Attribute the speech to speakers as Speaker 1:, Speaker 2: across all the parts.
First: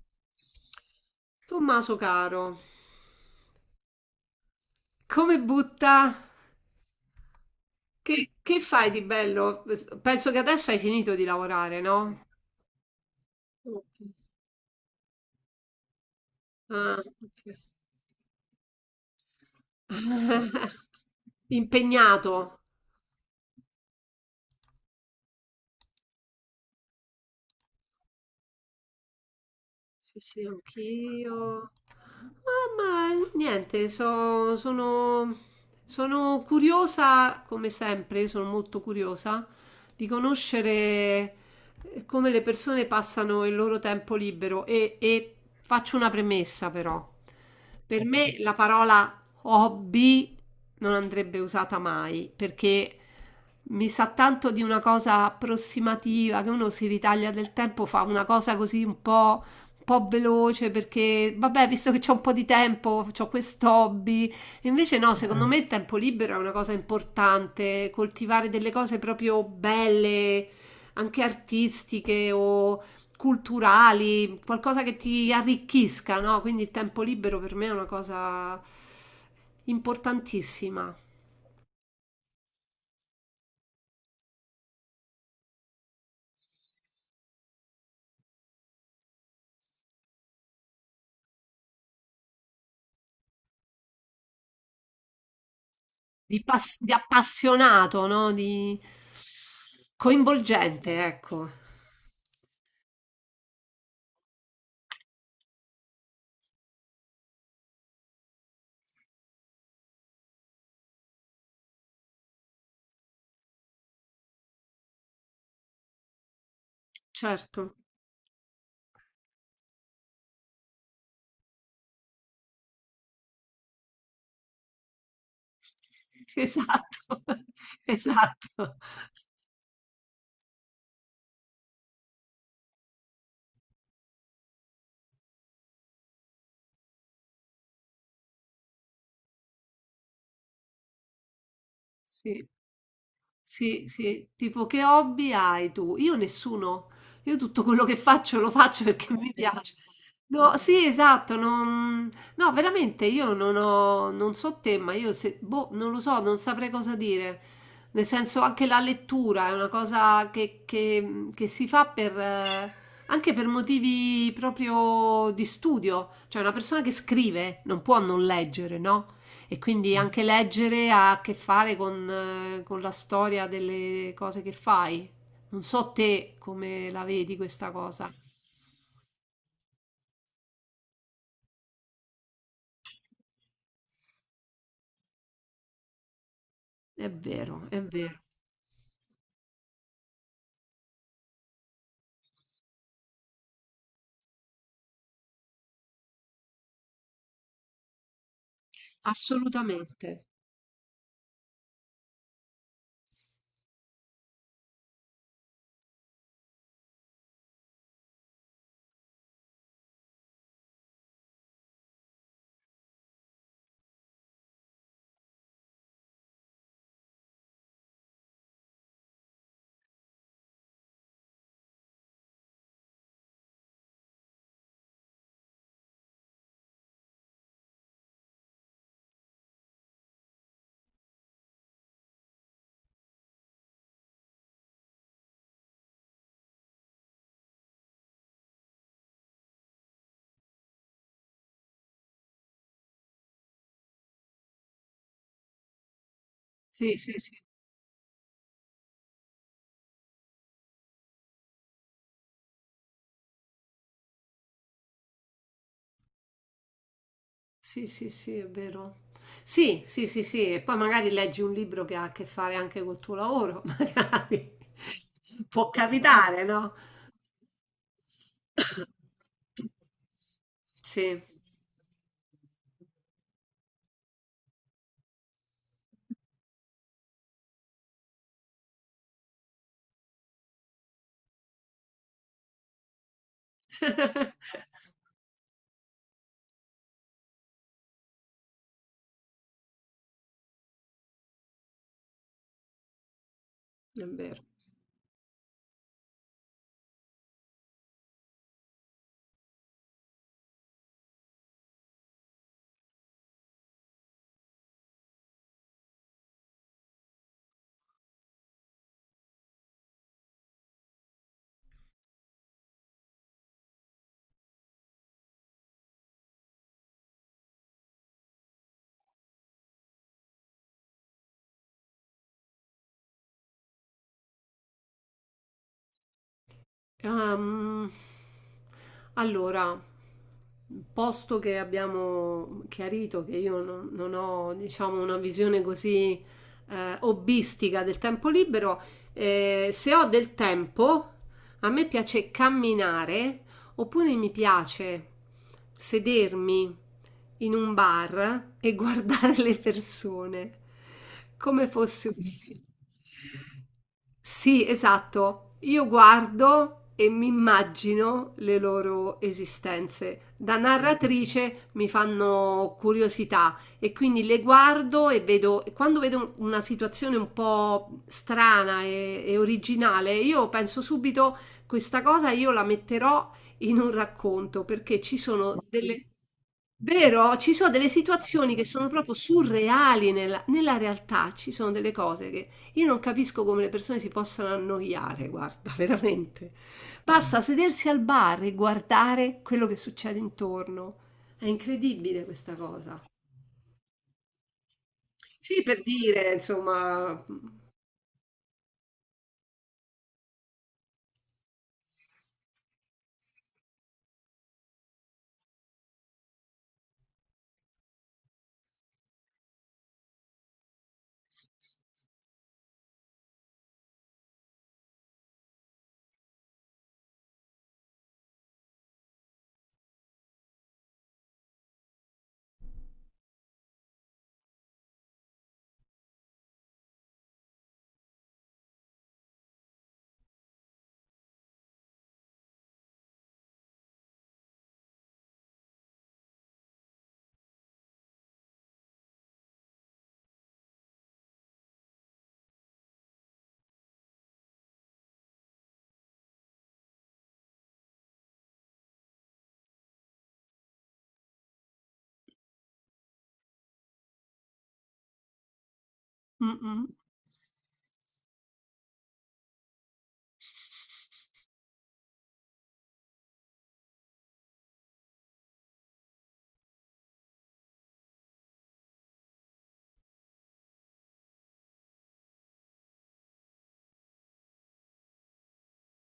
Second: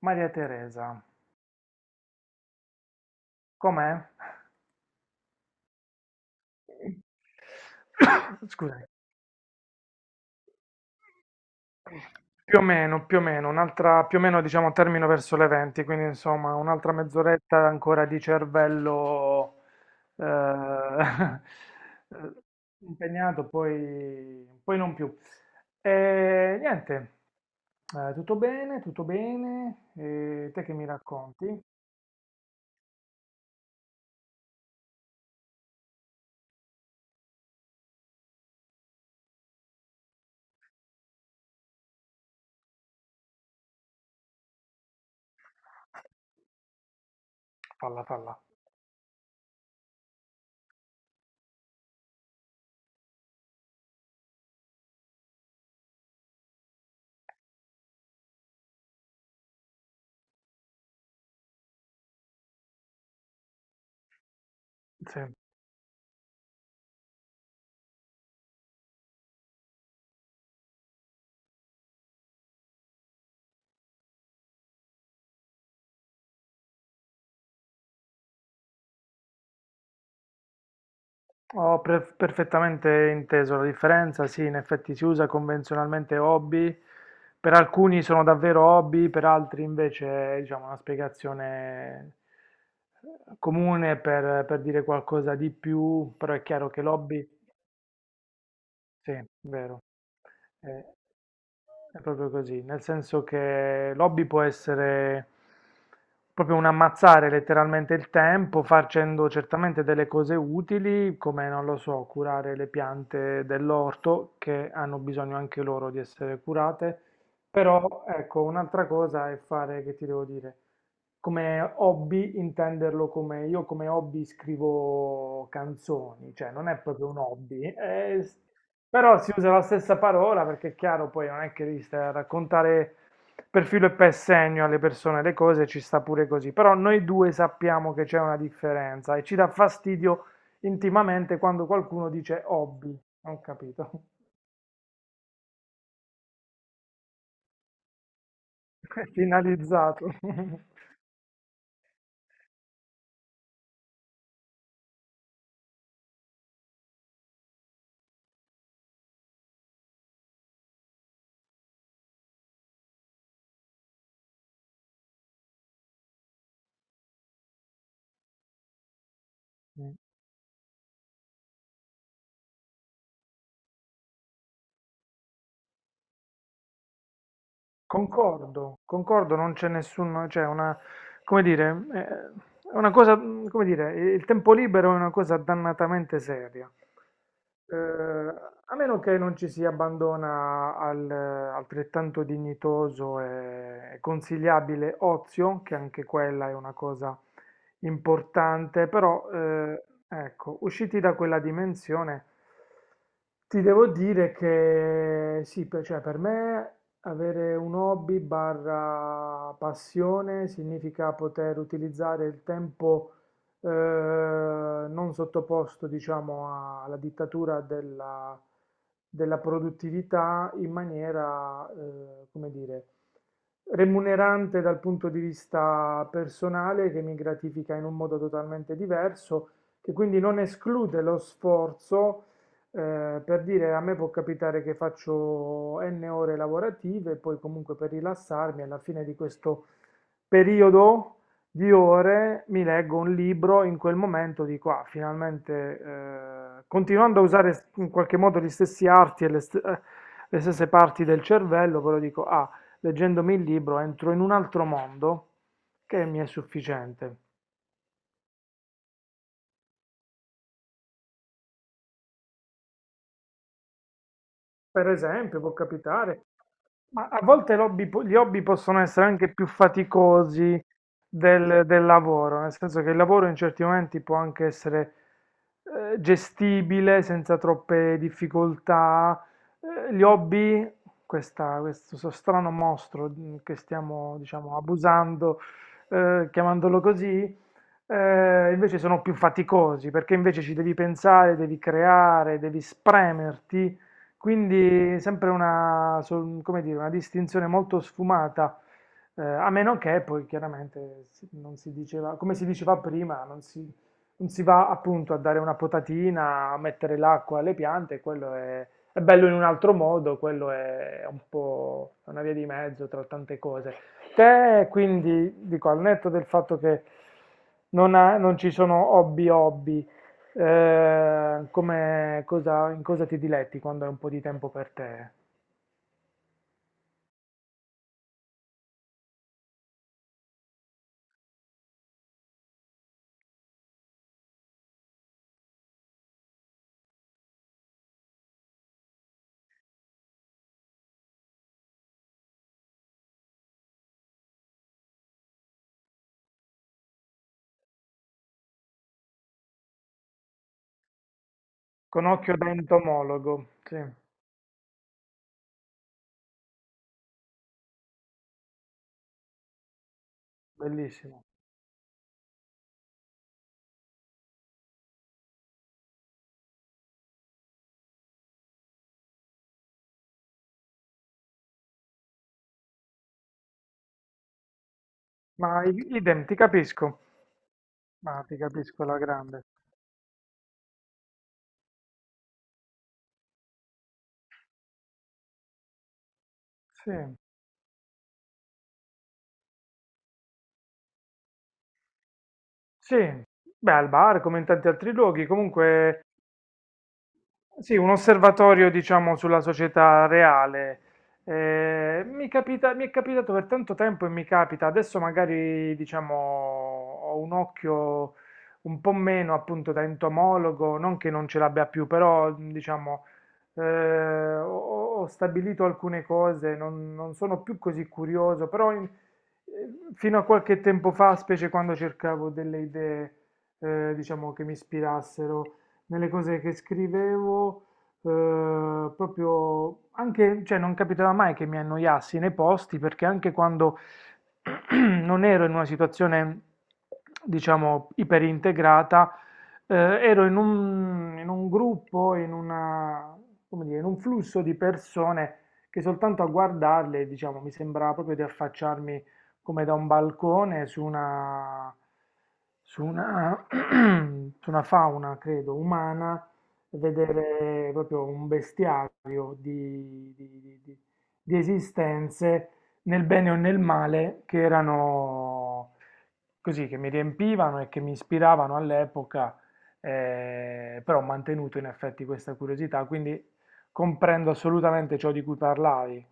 Speaker 1: Maria Teresa,
Speaker 2: Tommaso caro,
Speaker 1: com'è?
Speaker 2: come butta? Che, che
Speaker 1: Scusami.
Speaker 2: fai di bello? Penso che adesso hai finito di lavorare, no?
Speaker 1: Più o meno, più o meno,
Speaker 2: Ok.
Speaker 1: più o meno diciamo termino verso le 20, quindi insomma un'altra
Speaker 2: Ah, ok.
Speaker 1: mezz'oretta ancora di cervello eh,
Speaker 2: Impegnato.
Speaker 1: impegnato, poi non più. E niente, tutto bene,
Speaker 2: Sì, sì,
Speaker 1: e te che mi racconti?
Speaker 2: anch'io. Ah, ma niente, sono, sono curiosa, come sempre, io sono molto curiosa di conoscere come le persone passano il loro tempo libero e faccio una premessa però. Per
Speaker 1: Falla,
Speaker 2: me
Speaker 1: falla.
Speaker 2: la parola hobby non andrebbe usata mai perché mi sa tanto di una cosa approssimativa che uno si ritaglia del tempo, fa una cosa così un po' veloce perché, vabbè, visto che c'ho un po' di tempo, ho quest'hobby. Invece no,
Speaker 1: Sì.
Speaker 2: secondo me il tempo libero è una cosa importante, coltivare delle cose proprio belle, anche artistiche o culturali, qualcosa che ti arricchisca, no? Quindi il tempo libero per me è una cosa importantissima,
Speaker 1: Ho perfettamente inteso la differenza, sì, in effetti si usa convenzionalmente hobby, per alcuni sono davvero hobby, per altri invece è, diciamo, una spiegazione comune per dire qualcosa di più, però
Speaker 2: di,
Speaker 1: è chiaro che
Speaker 2: di
Speaker 1: l'hobby.
Speaker 2: appassionato, no? Di
Speaker 1: Sì, vero.
Speaker 2: coinvolgente,
Speaker 1: Eh,
Speaker 2: ecco.
Speaker 1: è proprio così, nel senso che l'hobby può essere proprio un ammazzare letteralmente il tempo facendo certamente delle cose utili, come non lo so, curare le piante dell'orto che hanno bisogno anche loro di essere curate,
Speaker 2: Certo.
Speaker 1: però ecco, un'altra cosa è fare, che ti devo dire, come hobby intenderlo come io come hobby scrivo canzoni, cioè non è
Speaker 2: Esatto,
Speaker 1: proprio un hobby, è
Speaker 2: esatto.
Speaker 1: però si usa la stessa parola perché è chiaro, poi non è che devi stare a raccontare per filo e per segno alle persone le cose, ci sta pure così. Però noi due sappiamo che c'è una differenza e ci dà fastidio intimamente quando qualcuno dice
Speaker 2: Sì,
Speaker 1: hobby. Non
Speaker 2: sì,
Speaker 1: capito.
Speaker 2: sì. Tipo: "Che hobby hai tu?" Io nessuno. Io tutto quello che faccio lo faccio perché mi piace.
Speaker 1: Finalizzato.
Speaker 2: No, sì, esatto, non no, veramente io non ho non so te, ma io se boh, non lo so, non saprei cosa dire. Nel senso anche la lettura è una cosa che che si fa per anche per motivi proprio di studio. Cioè una persona che scrive non può non leggere, no? E quindi anche leggere ha a che fare con la storia delle cose che fai. Non so te come la vedi questa cosa.
Speaker 1: Concordo, concordo, non c'è nessuno, cioè una, come dire, è una cosa, come dire, il tempo libero è una cosa dannatamente seria. Eh,
Speaker 2: È vero,
Speaker 1: a meno che non ci si abbandona al altrettanto dignitoso e consigliabile ozio, che anche quella è una cosa importante, però
Speaker 2: assolutamente.
Speaker 1: ecco, usciti da quella dimensione ti devo dire che sì, per, cioè, per me avere un hobby barra passione significa poter utilizzare il tempo non sottoposto, diciamo, alla dittatura della produttività in maniera, come dire, remunerante dal punto di vista personale, che mi gratifica in un modo totalmente diverso, che quindi non esclude lo sforzo, per dire a me può capitare che faccio N ore lavorative, poi comunque per rilassarmi alla fine di questo periodo di ore mi leggo un libro, in quel momento dico, ah, finalmente,
Speaker 2: Sì, sì,
Speaker 1: continuando a
Speaker 2: sì,
Speaker 1: usare in qualche modo gli stessi arti e le, le stesse parti del cervello, però dico, ah, leggendomi il libro entro in un altro mondo che mi è sufficiente.
Speaker 2: sì, sì, sì, è vero. Sì, sì, sì, sì, e poi magari leggi un libro che ha a che fare anche col tuo lavoro, magari.
Speaker 1: Per esempio, può
Speaker 2: Può
Speaker 1: capitare.
Speaker 2: capitare, no?
Speaker 1: Ma a volte l'hobby gli hobby possono essere anche più faticosi
Speaker 2: Sì.
Speaker 1: del lavoro, nel senso che il lavoro in certi momenti può anche essere gestibile senza troppe difficoltà. Gli hobby, questo strano mostro che stiamo, diciamo, abusando, chiamandolo così, invece sono più faticosi perché invece ci devi pensare, devi creare, devi spremerti
Speaker 2: È vero.
Speaker 1: quindi sempre una, come dire, una distinzione molto sfumata, a meno che poi chiaramente non si diceva, come si diceva prima, non si va appunto a dare una potatina, a mettere l'acqua alle piante, quello è bello in un altro modo, quello è un po' una via di mezzo tra tante cose. Te quindi, dico, al netto del fatto che non ci sono hobby hobby, come cosa, in cosa ti diletti quando hai un po' di tempo per te?
Speaker 2: Ehm, allora, posto che abbiamo chiarito che io non, non ho, diciamo, una visione così hobbistica del tempo libero, se ho del tempo, a me piace camminare oppure mi piace sedermi in un bar e guardare le persone come
Speaker 1: Con
Speaker 2: fosse un
Speaker 1: occhio da
Speaker 2: film.
Speaker 1: entomologo, sì,
Speaker 2: Sì, esatto. Io guardo e mi immagino le loro esistenze. Da
Speaker 1: bellissimo.
Speaker 2: narratrice mi fanno curiosità e quindi le guardo e vedo, e quando vedo una situazione un po' strana e originale, io penso subito questa cosa io la metterò in un racconto perché ci
Speaker 1: Ma
Speaker 2: sono delle…
Speaker 1: idem, ti capisco,
Speaker 2: Vero, ci sono delle
Speaker 1: ma ti
Speaker 2: situazioni che
Speaker 1: capisco
Speaker 2: sono
Speaker 1: alla
Speaker 2: proprio
Speaker 1: grande.
Speaker 2: surreali nella, nella realtà, ci sono delle cose che io non capisco come le persone si possano annoiare, guarda, veramente.
Speaker 1: Sì,
Speaker 2: Basta sedersi al bar e guardare quello che succede intorno. È incredibile questa
Speaker 1: sì,
Speaker 2: cosa.
Speaker 1: beh, al bar come in tanti altri luoghi,
Speaker 2: Sì, per
Speaker 1: comunque.
Speaker 2: dire, insomma.
Speaker 1: Sì, un osservatorio, diciamo, sulla società reale. Mi è capitato per tanto tempo e mi capita, adesso magari, diciamo, ho un occhio un po' meno appunto da entomologo, non che non ce l'abbia più, però, diciamo, eh, ho, ho stabilito alcune cose, non sono più così curioso, però fino a qualche tempo fa, specie quando cercavo delle idee, diciamo, che mi ispirassero nelle cose che scrivevo, proprio anche, cioè non capitava mai che mi annoiassi nei posti perché anche quando non ero in una situazione, diciamo, iperintegrata, ero in un, gruppo, in una, come dire, in un flusso di persone che soltanto a guardarle, diciamo, mi sembrava proprio di affacciarmi come da un balcone su una, su una fauna, credo, umana,
Speaker 2: Mm. mm.
Speaker 1: vedere proprio un bestiario di esistenze, nel bene o nel male, che erano così, che mi riempivano e che mi ispiravano all'epoca, però ho mantenuto in effetti questa curiosità, quindi comprendo assolutamente ciò di cui parlavi.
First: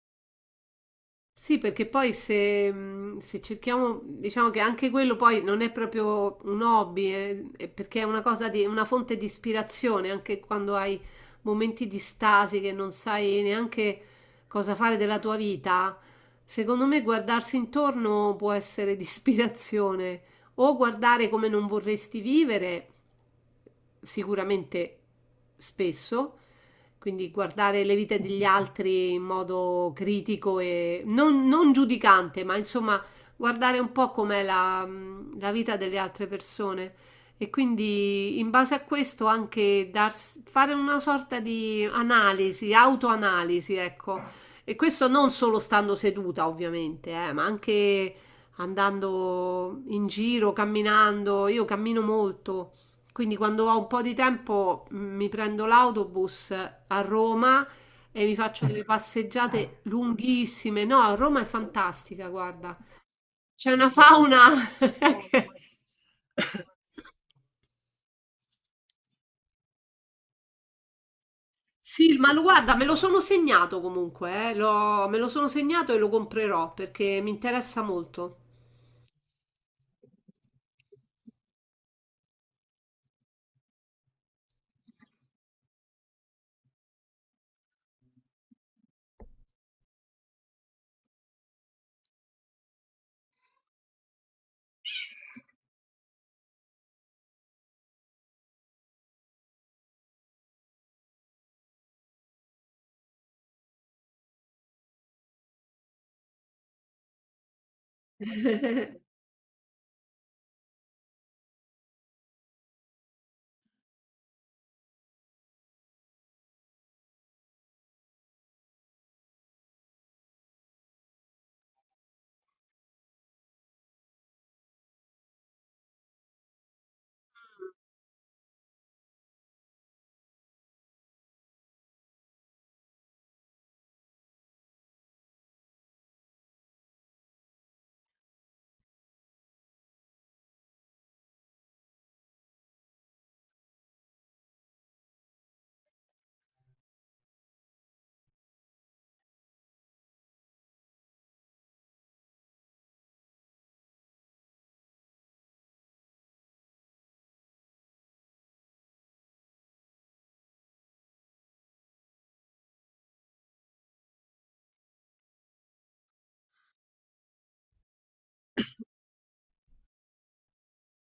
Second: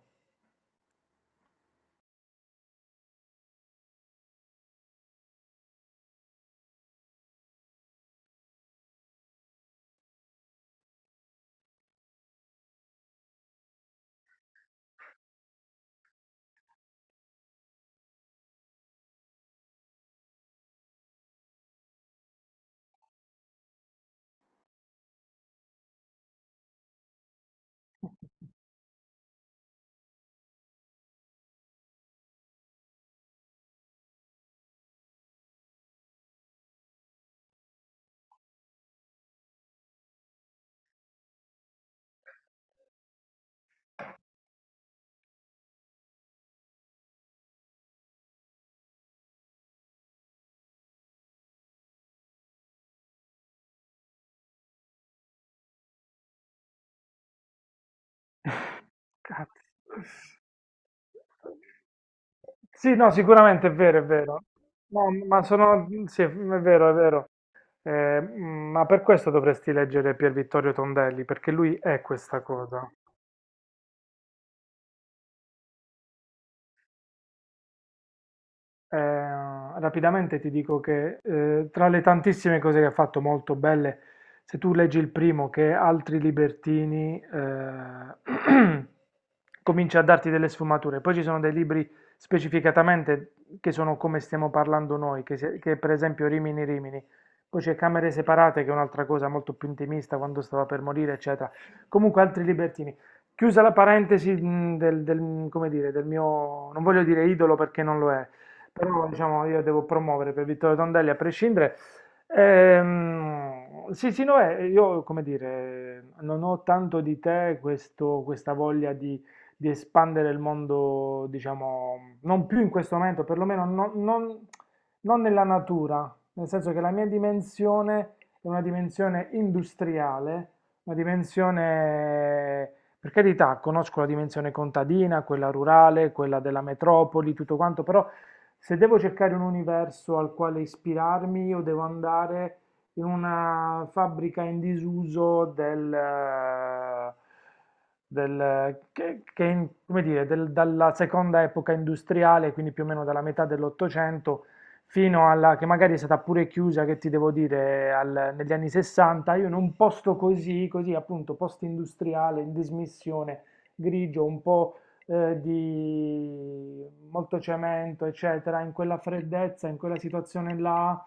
Speaker 2: Sì, perché poi se, se cerchiamo, diciamo che anche quello poi non è proprio un hobby, è perché è una cosa di, una fonte di ispirazione, anche quando hai momenti di stasi che non sai neanche cosa fare della tua vita, secondo me guardarsi intorno può essere di ispirazione o guardare come non vorresti vivere, sicuramente spesso, quindi guardare le vite degli altri in modo critico e non, non giudicante, ma insomma guardare un po' com'è la, la vita delle altre persone e quindi in base a questo anche fare una sorta di analisi, autoanalisi, ecco. E questo non solo stando seduta, ovviamente, ma anche andando in giro, camminando. Io cammino molto, quindi quando ho un po' di tempo mi prendo l'autobus a Roma e mi faccio delle
Speaker 1: Cazzo.
Speaker 2: passeggiate lunghissime. No, Roma è fantastica, guarda.
Speaker 1: Sì, no, sicuramente è
Speaker 2: C'è una
Speaker 1: vero, è vero.
Speaker 2: fauna
Speaker 1: No, ma
Speaker 2: che-
Speaker 1: sono... Sì, è vero, è vero. Ma per questo dovresti leggere Pier Vittorio Tondelli, perché lui è
Speaker 2: Sì, ma
Speaker 1: questa
Speaker 2: lo guarda, me
Speaker 1: cosa.
Speaker 2: lo sono segnato comunque, me lo sono segnato e lo comprerò perché mi interessa molto.
Speaker 1: Rapidamente ti dico che tra le tantissime cose che ha fatto molto belle, se tu leggi il primo che è Altri Libertini, comincia a darti delle sfumature. Poi ci sono dei libri specificatamente che sono come stiamo parlando noi, che, che per esempio Rimini Rimini. Poi c'è Camere Separate, che è un'altra cosa molto più intimista, quando stava per morire, eccetera. Comunque, Altri Libertini. Chiusa la parentesi come dire, del mio, non voglio dire idolo perché non lo è, però diciamo io devo promuovere per Vittorio Tondelli a prescindere. Sì, sì, no, io come dire, non ho tanto di te questa voglia di espandere il mondo, diciamo, non più in questo momento, perlomeno non nella natura, nel senso che la mia dimensione è una dimensione industriale, una dimensione... Per carità, conosco la dimensione contadina, quella rurale, quella della metropoli, tutto quanto, però se devo cercare un universo al quale ispirarmi, io devo andare in una fabbrica in disuso che come dire, dalla seconda epoca industriale, quindi più o meno dalla metà dell'Ottocento, fino alla che magari è stata pure chiusa, che ti devo dire, negli anni 60, io in un posto così, così appunto post-industriale, in dismissione, grigio, un po' di molto cemento, eccetera, in quella freddezza, in quella situazione là,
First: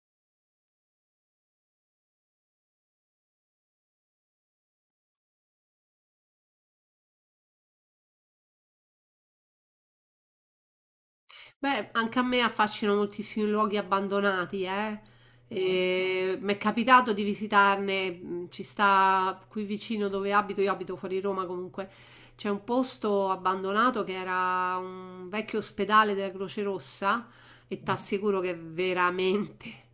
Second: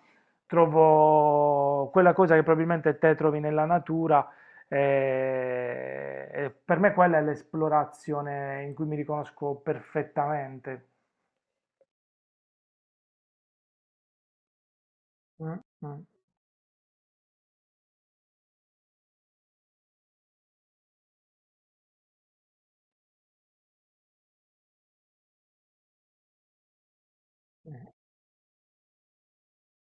Speaker 1: trovo quella cosa che probabilmente te trovi nella natura. E per me quella è l'esplorazione in cui mi riconosco perfettamente.
Speaker 2: Beh, anche a me affascinano moltissimi luoghi abbandonati, eh.
Speaker 1: Mm, mm,
Speaker 2: E mi è capitato di visitarne, ci sta qui vicino dove abito, io abito fuori Roma comunque, c'è un posto abbandonato che era un vecchio ospedale della Croce Rossa e
Speaker 1: mm.
Speaker 2: ti assicuro che è veramente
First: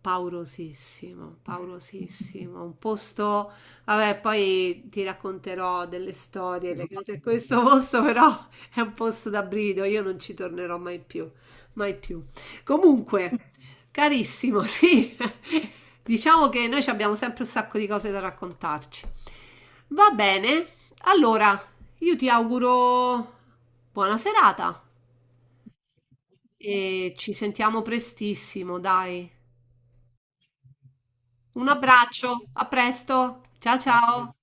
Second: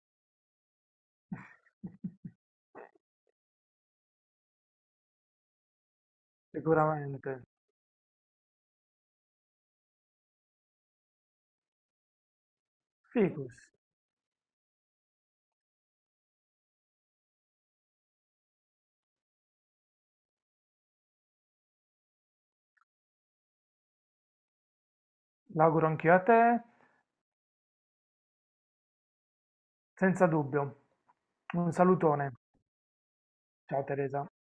Speaker 2: paurosissimo, paurosissimo. Un posto, vabbè, poi ti racconterò delle storie legate a
Speaker 1: Sicuramente.
Speaker 2: questo posto, però è un posto da brivido, io non ci tornerò mai più, mai più. Comunque,
Speaker 1: Ficus,
Speaker 2: carissimo, sì, diciamo che noi ci abbiamo sempre un sacco di cose da raccontarci. Va bene, allora io ti auguro buona serata
Speaker 1: l'auguro anch'io a te,
Speaker 2: e ci sentiamo prestissimo, dai.
Speaker 1: senza dubbio.
Speaker 2: Un
Speaker 1: Un salutone.
Speaker 2: abbraccio, a presto, ciao
Speaker 1: Ciao Teresa.
Speaker 2: ciao.